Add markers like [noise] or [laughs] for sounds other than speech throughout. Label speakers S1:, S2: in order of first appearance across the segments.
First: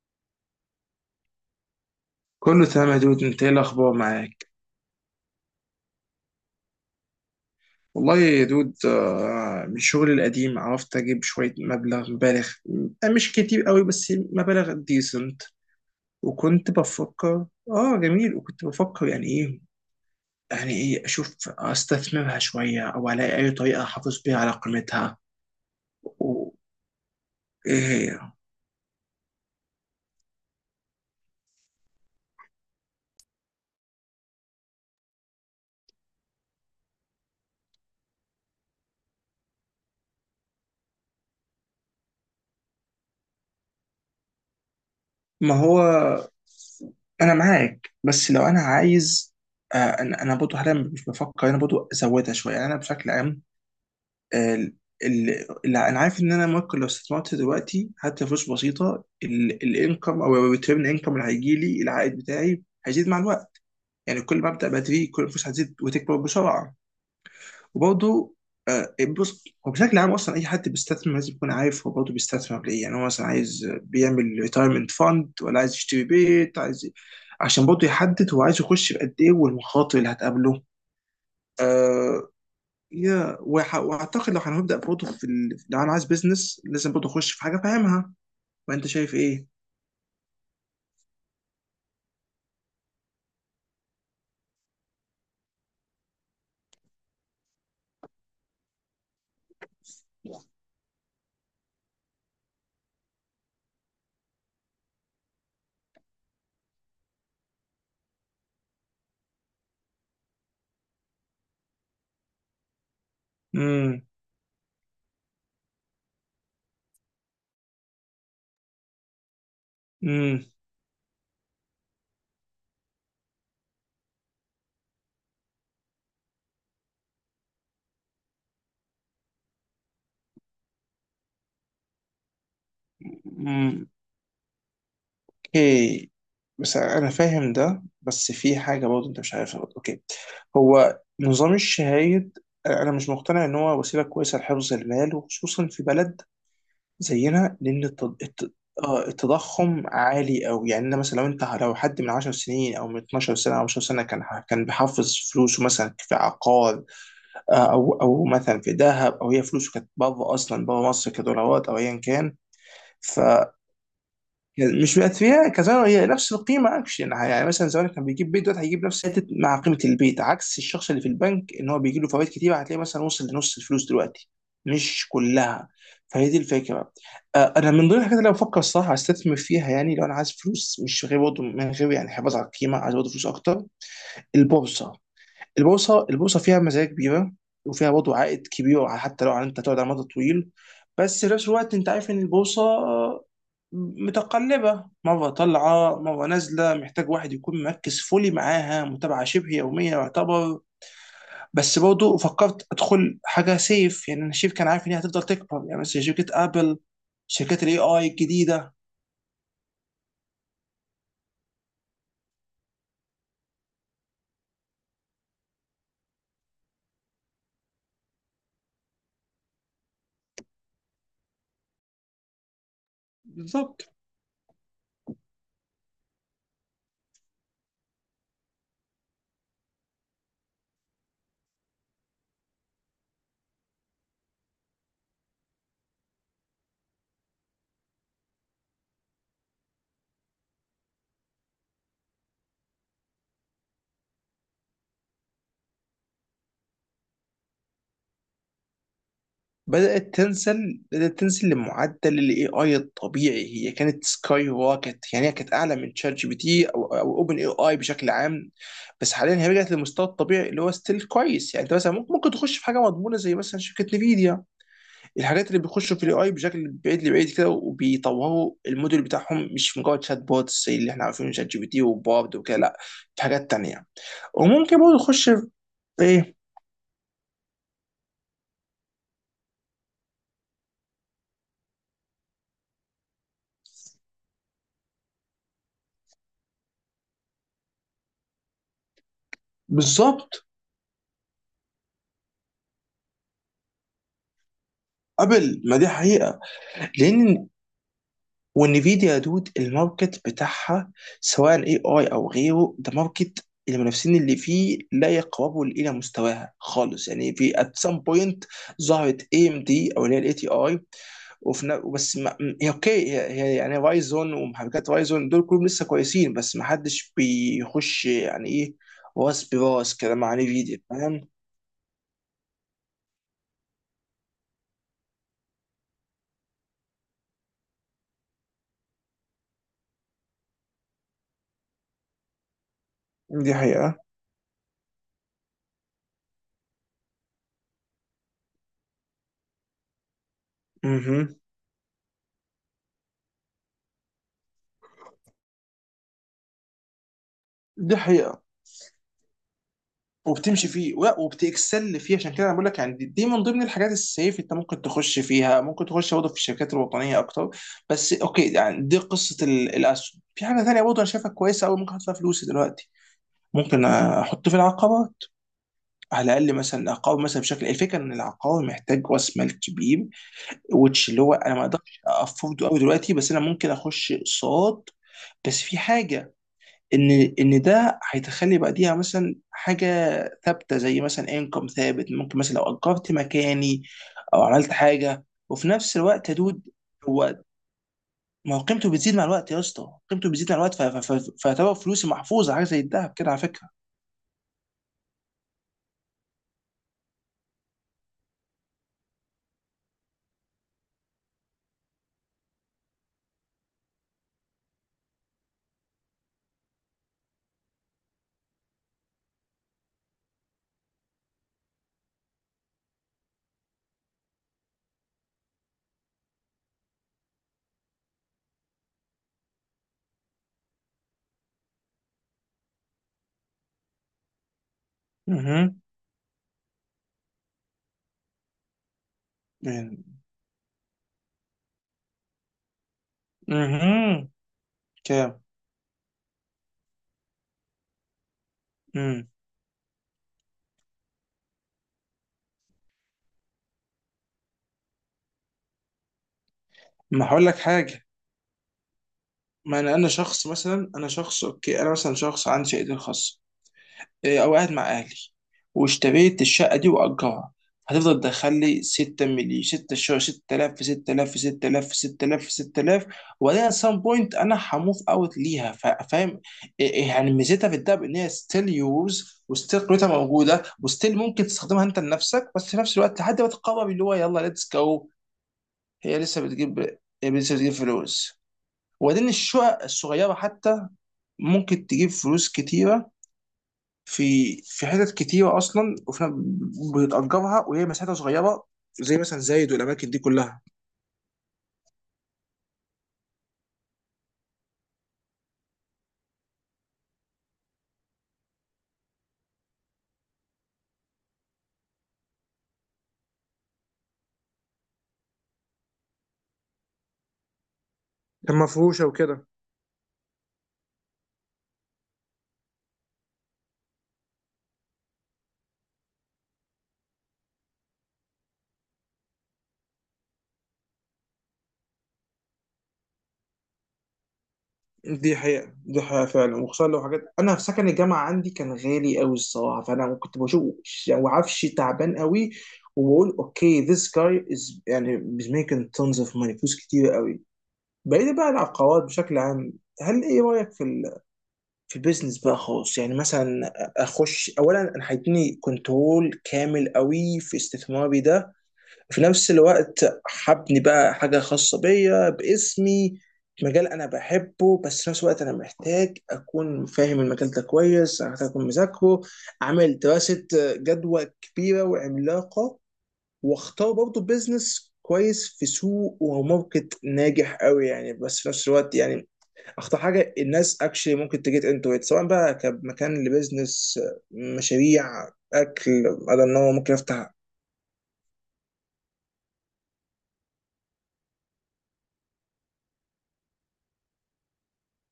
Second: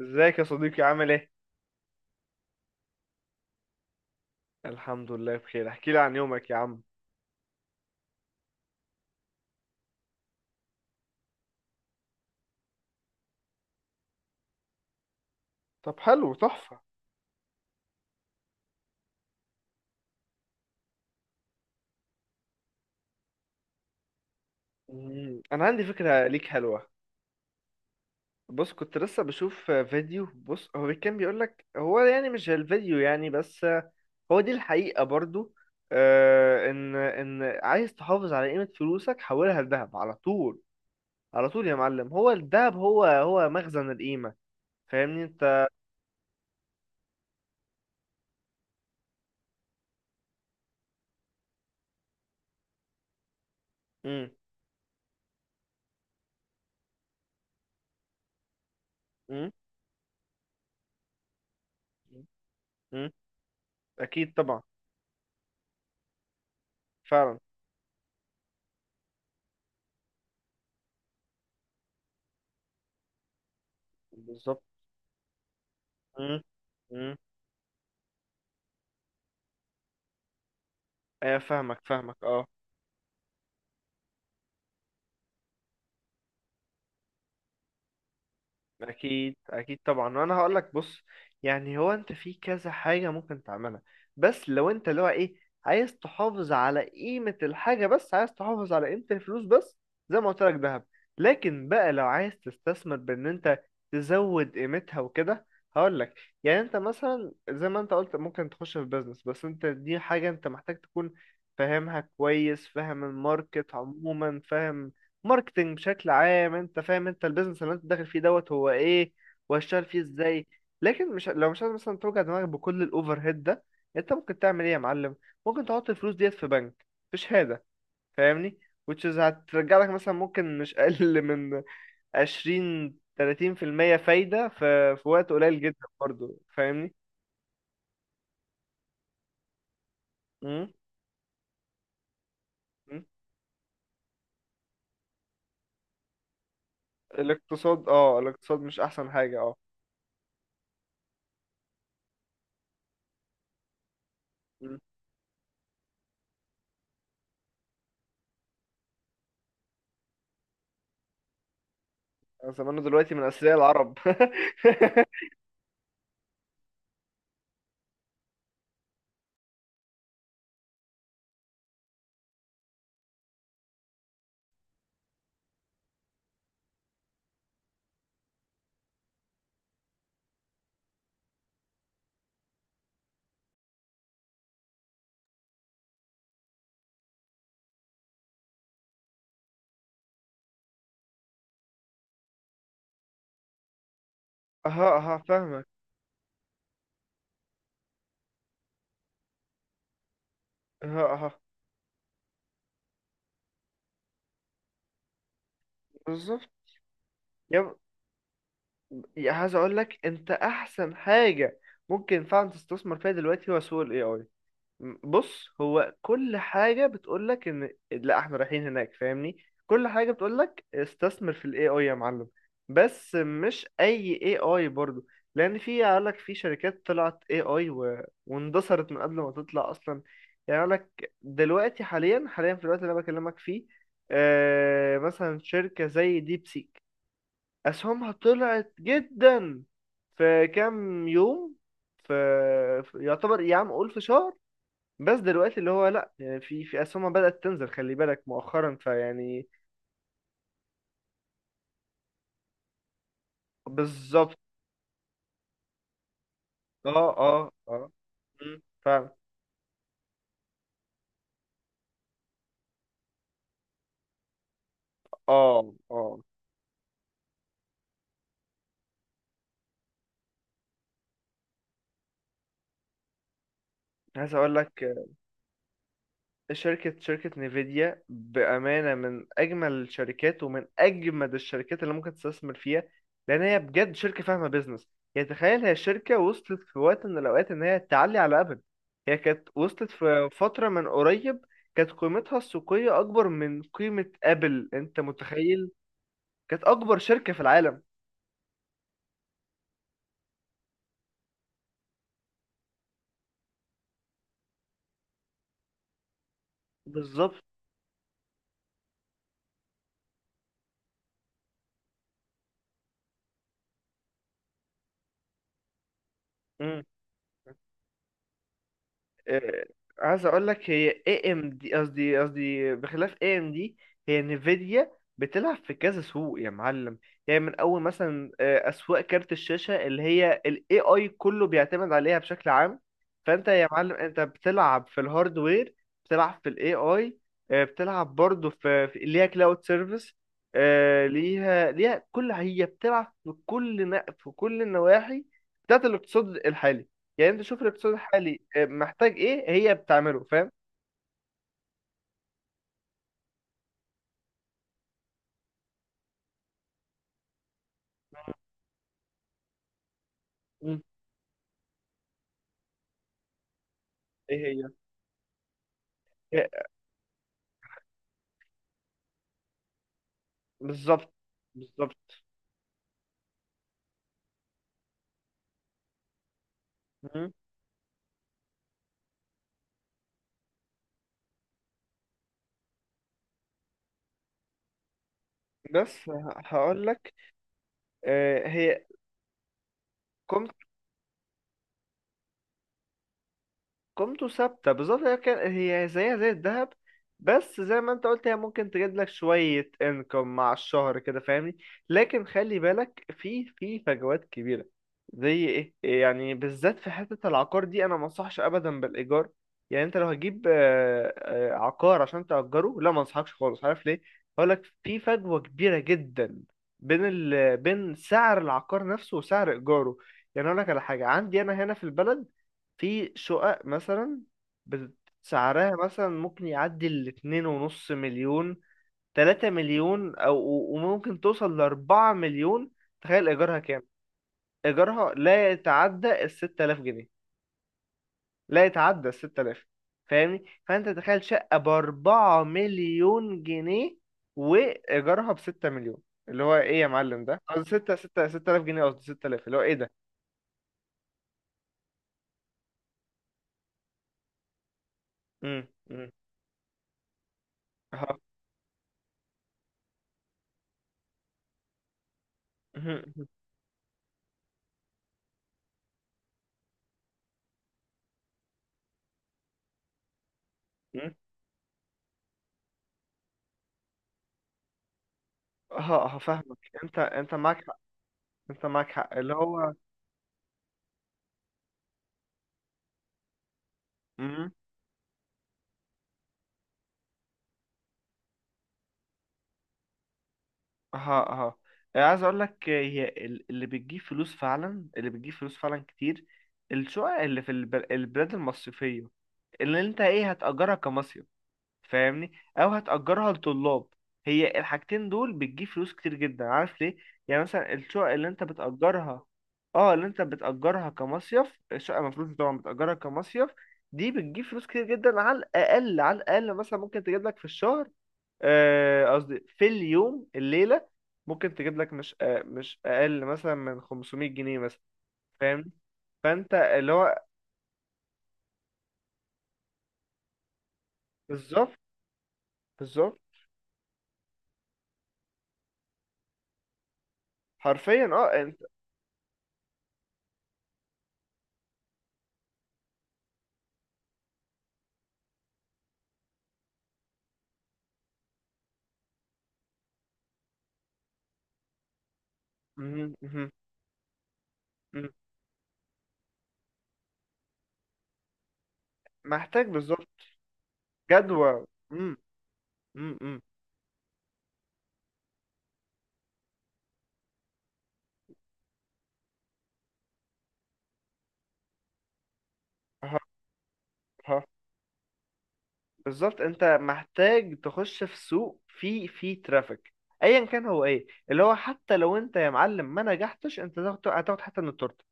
S1: ازيك يا صديقي عامل ايه؟
S2: كله تمام يا دود، انت ايه الاخبار معاك؟
S1: الحمد لله بخير. احكي لي عن يومك يا عم.
S2: والله يا دود، من شغلي القديم عرفت اجيب شويه مبالغ. مش كتير قوي بس مبالغ ديسنت.
S1: طب حلو
S2: وكنت
S1: تحفة.
S2: بفكر اه جميل. وكنت بفكر يعني ايه اشوف استثمرها شويه او الاقي اي طريقه احافظ بيها على قيمتها.
S1: مم. انا عندي فكرة ليك
S2: و-
S1: حلوة.
S2: ايه هي؟
S1: بص كنت لسه بشوف فيديو. بص هو كان بيقول لك هو يعني مش الفيديو يعني بس. هو دي الحقيقة برضو. ان عايز تحافظ على قيمة فلوسك حولها لذهب على طول. على طول يا معلم، هو الذهب هو هو مخزن القيمة. فاهمني
S2: ما
S1: انت.
S2: هو انا معاك، بس لو انا عايز. انا برضه حاليا مش بفكر، انا برضه ازودها شويه يعني، انا بشكل عام.
S1: مم.
S2: ال- اللي انا عارف ان انا ممكن لو استثمرت دلوقتي حتى فلوس بسيطه،
S1: مم.
S2: الانكم او الريتيرن انكم اللي هيجي لي العائد بتاعي هيزيد
S1: مم.
S2: مع الوقت. يعني
S1: اكيد
S2: كل ما
S1: طبعا.
S2: ابدا بدري كل الفلوس هتزيد وتكبر بسرعه.
S1: فعلا.
S2: وبرضه، بص هو بشكل عام اصلا اي حد بيستثمر لازم يكون عارف هو برضه بيستثمر ليه. يعني هو مثلا عايز بيعمل
S1: بالظبط.
S2: ريتايرمنت فاند ولا عايز يشتري
S1: مم.
S2: بيت عايز،
S1: مم.
S2: عشان برضه يحدد هو عايز يخش بقد ايه والمخاطر اللي هتقابله.
S1: ايه، فاهمك فاهمك،
S2: آه،
S1: اه.
S2: واعتقد لو هنبدا برضه في ال... لو انا عايز بيزنس لازم برضه اخش في حاجه فاهمها. وانت شايف
S1: اكيد
S2: ايه؟
S1: اكيد طبعا، وانا هقول لك بص. يعني هو انت في كذا حاجه ممكن تعملها، بس لو انت اللي هو ايه، عايز تحافظ على قيمه الحاجه بس، عايز تحافظ على قيمه الفلوس بس، زي ما قلت لك ذهب. لكن بقى لو عايز تستثمر، بان انت تزود قيمتها وكده، هقول لك. يعني انت مثلا زي ما انت قلت ممكن تخش في بيزنس، بس انت دي حاجه انت محتاج تكون فاهمها كويس، فاهم الماركت
S2: امم.
S1: عموما، فاهم ماركتينج بشكل عام، انت فاهم انت البيزنس اللي انت داخل فيه دوت هو ايه، وهشتغل فيه
S2: امم.
S1: ازاي. لكن مش لو مش عايز مثلا توجع دماغك بكل الاوفر هيد ده، انت ممكن تعمل ايه يا معلم؟ ممكن تحط الفلوس ديت في بنك في شهادة، فاهمني، which is هترجع لك مثلا ممكن مش اقل من 20
S2: امم.
S1: 30% فايدة في وقت قليل جدا
S2: اوكي.
S1: برضو،
S2: بس
S1: فاهمني.
S2: انا فاهم ده، بس في حاجه برضه انت مش عارفها برضه. اوكي.
S1: مم.
S2: هو نظام الشهايد انا
S1: مم.
S2: مش مقتنع ان هو وسيله كويسه لحفظ المال، وخصوصا في بلد زينا، لان
S1: الاقتصاد، اه، الاقتصاد مش احسن حاجة، اه.
S2: التضخم عالي قوي. يعني أنا مثلا، لو انت لو حد من 10 سنين او من 12 سنه او 10 سنه كان
S1: مم.
S2: بيحافظ فلوسه مثلا في عقار، او مثلا في دهب، او هي فلوسه كانت بره اصلا، بره مصر كدولارات او ايا كان،
S1: زمانه دلوقتي من اثرياء العرب [laughs]
S2: فمش بقت فيها كزمان هي نفس القيمه اكشن. يعني مثلا زمان كان بيجيب بيت، دلوقتي هيجيب نفس حته مع قيمه البيت، عكس الشخص اللي في البنك ان هو بيجي له فوائد كتير، هتلاقيه مثلا وصل لنص الفلوس دلوقتي، مش كلها. فهي دي الفكره. انا من ضمن الحاجات اللي أنا بفكر الصراحه استثمر فيها، يعني لو انا عايز فلوس مش غير برضه من غير يعني حفاظ على القيمه، عايز برضه فلوس اكتر: البورصه. البورصه فيها مزايا كبيره، وفيها برضه عائد كبير حتى لو انت تقعد على مدى طويل. بس في نفس الوقت انت عارف ان البورصه متقلبه،
S1: اها اها،
S2: مره
S1: فاهمك.
S2: طالعه مره نازله، محتاج واحد يكون مركز فولي معاها، متابعه شبه يوميه يعتبر.
S1: ها ها.
S2: بس برضه فكرت ادخل حاجه سيف، يعني انا شايف كان عارف ان هي هتفضل تكبر، يعني مثلا شركه
S1: بالظبط.
S2: ابل، شركات
S1: يب...
S2: الاي اي الجديده.
S1: يا، عايز اقول لك انت احسن حاجه ممكن فعلا تستثمر فيها دلوقتي، هو سوق الاي اي. بص، هو كل حاجه بتقول لك ان لا احنا رايحين هناك، فاهمني. كل حاجه بتقول لك استثمر في الاي اي يا معلم. بس مش
S2: بالظبط.
S1: اي اي اي برضو. لان في، قال لك، في شركات طلعت اي اي واندثرت من قبل ما تطلع اصلا. يعني قال لك دلوقتي، حاليا حاليا في الوقت اللي انا بكلمك فيه، مثلا شركه زي ديب سيك، أسهمها طلعت جدا في كام يوم، في يعتبر يا عم قول في شهر. بس دلوقتي اللي هو لأ، يعني في أسهمها بدأت تنزل، خلي بالك مؤخرا، فيعني
S2: بدأت تنزل لمعدل الاي اي الطبيعي. هي كانت
S1: بالظبط.
S2: سكاي روكت، يعني هي كانت اعلى من شات جي بي تي او
S1: اه
S2: او اوبن اي
S1: اه
S2: اي
S1: اه.
S2: بشكل عام.
S1: مم،
S2: بس
S1: فعلا.
S2: حاليا هي رجعت للمستوى الطبيعي اللي هو ستيل كويس. يعني انت مثلا ممكن تخش في حاجه مضمونه زي مثلا شركه نفيديا، الحاجات اللي
S1: اه
S2: بيخشوا في الاي
S1: اه.
S2: اي بشكل بعيد لبعيد كده وبيطوروا الموديل بتاعهم مش مجرد شات بوتس زي اللي احنا عارفينه، شات جي بي تي وبارد وكده. لا، في حاجات تانيه.
S1: عايز اقول
S2: وممكن
S1: لك،
S2: برضه تخش في ايه.
S1: شركة نيفيديا بأمانة من أجمل الشركات، ومن أجمد الشركات اللي ممكن تستثمر فيها، لأن هي بجد شركة فاهمة بيزنس. يعني تخيل، هي شركة وصلت في وقت من الأوقات إن هي تعلي على أبل. هي كانت وصلت في
S2: بالظبط.
S1: فترة من قريب كانت قيمتها السوقية أكبر من قيمة أبل، أنت
S2: قبل
S1: متخيل؟
S2: ما دي حقيقة،
S1: كانت أكبر شركة في
S2: لأن
S1: العالم.
S2: والنفيديا يا دود، الماركت بتاعها سواء اي اي او غيره، ده ماركت المنافسين اللي فيه لا يقربوا الى مستواها خالص. يعني
S1: بالظبط.
S2: في ات سام بوينت ظهرت اي ام دي او اللي هي الاي تي اي. بس ما، هي اوكي، هي يعني رايزون ومحركات رايزون دول كلهم لسه كويسين، بس ما حدش بيخش يعني ايه راس
S1: آه،
S2: براس كده
S1: عايز
S2: مع
S1: اقول لك،
S2: نفيديا،
S1: هي
S2: فاهم؟
S1: اي ام دي، قصدي بخلاف اي ام دي، هي نفيديا بتلعب في كذا سوق يا معلم. يعني من اول مثلا اسواق كارت الشاشه اللي هي الاي اي كله بيعتمد عليها بشكل عام. فانت
S2: دي
S1: يا معلم،
S2: حقيقة.
S1: انت بتلعب في الهاردوير، بتلعب في الاي اي، بتلعب برضه في ليها كلاود سيرفيس.
S2: مهم.
S1: ليها كل، هي بتلعب في في كل النواحي بتاعت الاقتصاد الحالي. يعني انت شوف الاقتصاد
S2: دي
S1: الحالي
S2: حقيقة.
S1: محتاج ايه، هي بتعمله، فاهم.
S2: وبتمشي فيه ولا وبتكسل فيه. عشان كده انا بقول لك يعني دي من ضمن الحاجات السيف انت ممكن تخش فيها. ممكن تخش برضه في الشركات الوطنيه اكتر. بس اوكي، يعني دي قصه الاسهم. في حاجه
S1: مم.
S2: ثانيه برضه انا شايفها كويسه قوي ممكن احط فيها فلوسي دلوقتي، ممكن
S1: ايه
S2: احط في
S1: هي؟
S2: العقارات. على
S1: هي-
S2: الاقل مثلا العقار، مثلا بشكل الفكره ان العقار محتاج راس مال كبير وتش
S1: بالظبط.
S2: اللي هو انا ما اقدرش
S1: بالظبط.
S2: افورده قوي دلوقتي، بس انا ممكن اخش اقساط. بس في حاجه
S1: مم.
S2: ان ده هيتخلي بعديها مثلا حاجه ثابته، زي مثلا انكم ثابت، ممكن مثلا لو اجرت مكاني او عملت حاجه. وفي نفس
S1: بس
S2: الوقت يا دود،
S1: هقول لك،
S2: هو ما هو
S1: هي
S2: قيمته بتزيد مع الوقت يا اسطى، قيمته بتزيد مع الوقت، فيعتبر فلوسي محفوظه، حاجه زي الذهب كده على فكره.
S1: قيمته ثابتة بالظبط، هي كان هي زيها زي الذهب، بس زي ما انت قلت، هي ممكن تجيب لك شوية انكم مع الشهر كده، فاهمني. لكن خلي بالك في فجوات كبيرة. زي ايه يعني؟ بالذات في حتة العقار دي، انا ما انصحش ابدا بالايجار. يعني انت لو هتجيب عقار عشان تأجره، لا، ما انصحكش خالص، عارف ليه؟ هقول لك. في فجوة كبيرة جدا بين بين سعر العقار نفسه وسعر ايجاره. يعني اقول لك على حاجة عندي انا هنا في البلد، في شقق مثلا، بت-
S2: اها.
S1: سعرها مثلا ممكن يعدي 2.5 مليون، تلاتة
S2: يعني.
S1: مليون أو وممكن توصل لـ4 مليون. تخيل إيجارها كام؟
S2: اها.
S1: إيجارها
S2: كام.
S1: لا يتعدى الـ6000 جنيه. لا يتعدى
S2: مم.
S1: الستة آلاف. فاهمني؟ فأنت تخيل، شقة بـ4 مليون جنيه وإيجارها بـ6 مليون، اللي هو إيه يا معلم
S2: ما
S1: ده؟
S2: هقول لك
S1: قصدي ستة
S2: حاجه.
S1: ستة ستة آلاف جنيه، قصدي 6000، اللي هو إيه
S2: ما
S1: ده؟
S2: انا شخص مثلا، انا شخص اوكي، انا مثلا شخص عندي شهادتي الخاصه، إيه، او قاعد مع اهلي،
S1: مم، مم.
S2: واشتريت الشقه دي واجرها،
S1: أها.
S2: هتفضل تدخل لي 6 مليون، 6 شهور، 6000 في 6000 في 6000 في 6000 في 6000.
S1: [laughs]
S2: وبعدين سام بوينت انا هموف اوت ليها، فاهم؟ إيه يعني ميزتها في الدهب ان هي ستيل يوز وستيل قيمتها موجوده وستيل ممكن تستخدمها انت لنفسك، بس في نفس الوقت لحد ما تقرر اللي هو يلا ليتس جو.
S1: ها،
S2: هي لسه
S1: هفهمك.
S2: بتجيب
S1: انت
S2: هي
S1: انت
S2: لسه
S1: معاك
S2: بتجيب
S1: حق،
S2: فلوس.
S1: انت معاك حق
S2: وبعدين
S1: اللي هو.
S2: الشقق الصغيره حتى ممكن تجيب فلوس كتيره،
S1: امم
S2: في في حتت كتيره اصلا، وفي بتأجرها وهي مساحتها صغيره زي مثلا زايد والاماكن دي كلها.
S1: ها ها. عايز اقول لك، هي اللي بتجيب فلوس فعلا، اللي بتجيب فلوس فعلا كتير، الشقق اللي في البلاد المصيفية، اللي انت ايه، هتأجرها كمصيف، فاهمني، او هتأجرها لطلاب. هي الحاجتين دول بتجيب فلوس كتير جدا، عارف ليه؟ يعني مثلا الشقق اللي انت
S2: كان مفروشة
S1: بتأجرها،
S2: وكده.
S1: اه، اللي انت بتأجرها كمصيف، الشقة مفروض طبعا بتأجرها كمصيف، دي بتجيب فلوس كتير جدا. على الأقل على الأقل مثلا ممكن تجيب لك في الشهر، قصدي في اليوم الليلة، ممكن تجيب لك مش، مش أقل مثلا من 500 جنيه مثلا، فاهم؟
S2: دي حقيقة
S1: فانت
S2: فعلا، وخصوصا
S1: اللي
S2: لو
S1: هو
S2: حاجات. أنا في سكن الجامعة عندي كان غالي أوي الصراحة، فأنا كنت بشوف يعني عفش
S1: بالظبط،
S2: تعبان أوي.
S1: بالظبط.
S2: وبقول أوكي this guy is يعني is making tons of money، فلوس كتير أوي.
S1: حرفيا،
S2: بعيد
S1: اه.
S2: بقى عن
S1: انت
S2: العقارات بشكل عام، هل إيه رأيك في في البيزنس بقى خالص؟ يعني مثلا اخش اولا انا هيديني كنترول كامل قوي في استثماري ده. في نفس الوقت هبني بقى حاجه خاصه بيا باسمي،
S1: مهم، مهم،
S2: مجال انا بحبه. بس في
S1: مهم.
S2: نفس الوقت انا محتاج اكون فاهم المجال ده كويس، محتاج اكون مذاكره،
S1: محتاج
S2: اعمل
S1: بالظبط.
S2: دراسه جدوى
S1: جدوى.
S2: كبيره
S1: امم
S2: وعملاقه،
S1: امم
S2: واختار برضه بيزنس كويس في سوق وماركت ناجح قوي يعني. بس في نفس الوقت يعني اخطر حاجه الناس اكشلي ممكن تجيت انتو ات، سواء بقى
S1: ها
S2: كمكان لبزنس،
S1: ها.
S2: مشاريع، اكل،
S1: بالظبط،
S2: انا ان
S1: انت
S2: هو ممكن افتح.
S1: محتاج تخش في سوق فيه ترافيك، ايا كان هو ايه اللي هو. حتى لو انت يا معلم ما نجحتش، انت هتاخد حتى من التورته،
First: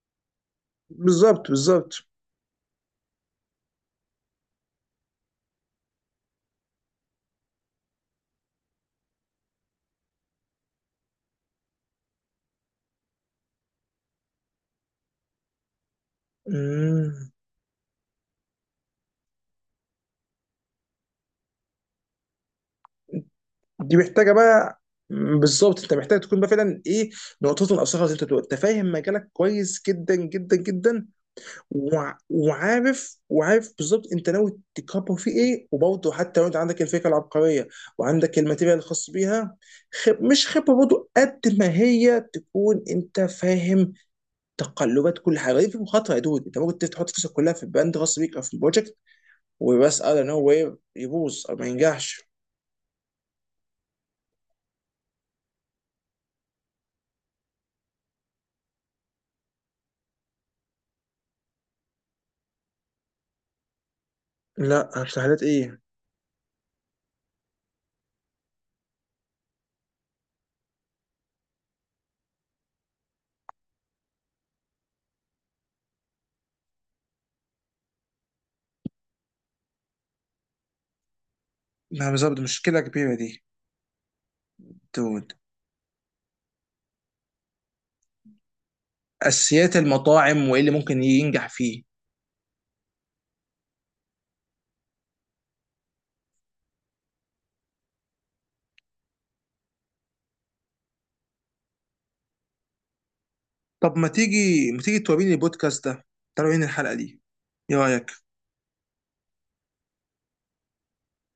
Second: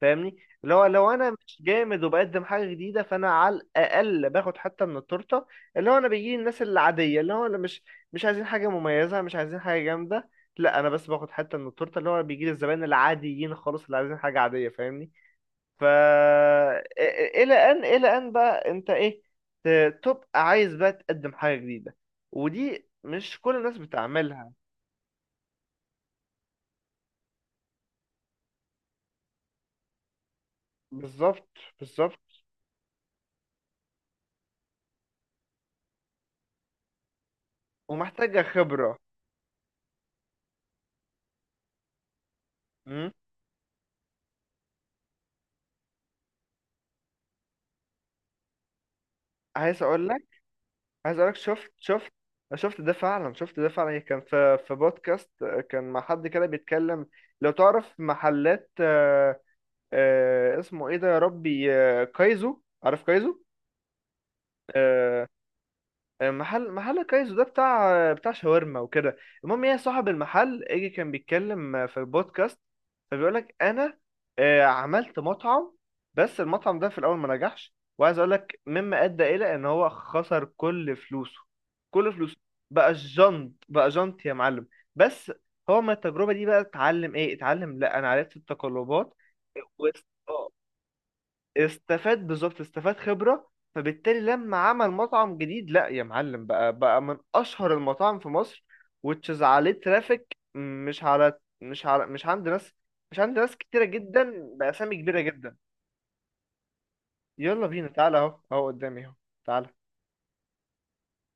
S1: فاهمني. اللي هو لو انا
S2: بالظبط.
S1: مش
S2: بالظبط.
S1: جامد وبقدم حاجه جديده، فانا على الاقل باخد حتى من التورته، اللي هو انا بيجي الناس العاديه اللي هو اللي مش، مش عايزين حاجه مميزه، مش عايزين حاجه جامده. لا، انا بس باخد حتى من التورته، اللي هو بيجي لي الزبائن العاديين خالص اللي عايزين حاجه عاديه، فاهمني، فا
S2: مم.
S1: الى ان، الى ان بقى انت ايه، تبقى عايز بقى تقدم حاجه جديده، ودي مش كل الناس
S2: دي محتاجه
S1: بتعملها.
S2: بقى، بالظبط انت محتاج تكون بقى فعلا ايه نقطته الاصغر، زي ما انت بتقول انت فاهم مجالك كويس جدا جدا جدا،
S1: بالظبط، بالظبط،
S2: وعارف بالظبط انت ناوي تكبر فيه ايه. وبرضه حتى لو انت عندك الفكره العبقريه وعندك
S1: ومحتاجه
S2: الماتيريال
S1: خبره.
S2: الخاص بيها، خب مش خبره برضه قد ما هي تكون.
S1: امم
S2: انت فاهم تقلبات كل حاجه دي؟ في مخاطره يا دود، انت ممكن تحط فلوسك كلها في البراند غصب بيك او في البروجكت،
S1: عايز
S2: وبس
S1: اقول
S2: انا
S1: لك،
S2: نو واي يبوظ او ما
S1: شفت، شفت
S2: ينجحش.
S1: شفت ده فعلا. كان في بودكاست كان مع حد كده بيتكلم، لو تعرف محلات اسمه ايه ده يا ربي، كايزو، عارف كايزو؟
S2: لا
S1: آه،
S2: تحليلات ايه.
S1: محل كايزو ده بتاع شاورما وكده. المهم، هي صاحب المحل اجي كان بيتكلم في البودكاست، فبيقول لك: انا عملت مطعم، بس المطعم ده في الاول ما نجحش، وعايز اقول لك، مما ادى الى ان هو خسر كل فلوسه،
S2: لا
S1: كل فلوسه،
S2: بالظبط مشكله
S1: بقى
S2: كبيره دي
S1: جنط، بقى جنط يا معلم. بس
S2: دود،
S1: هو من التجربة دي بقى، اتعلم ايه؟ اتعلم، لا انا عرفت التقلبات
S2: اساسيات
S1: و...
S2: المطاعم وايه اللي ممكن ينجح فيه.
S1: استفاد. بالظبط، استفاد خبرة، فبالتالي لما عمل مطعم جديد، لا يا معلم، بقى من أشهر المطاعم في مصر، وتشز عليه ترافيك، مش على، مش عند ناس، مش عند ناس كتيرة
S2: طب ما
S1: جدا
S2: تيجي ما
S1: بأسامي
S2: تيجي
S1: كبيرة
S2: توريني
S1: جدا.
S2: البودكاست ده، تعالوا هنا الحلقه دي،
S1: يلا
S2: ايه
S1: بينا، تعالى،
S2: رايك؟
S1: أهو أهو قدامي، أهو، تعالى.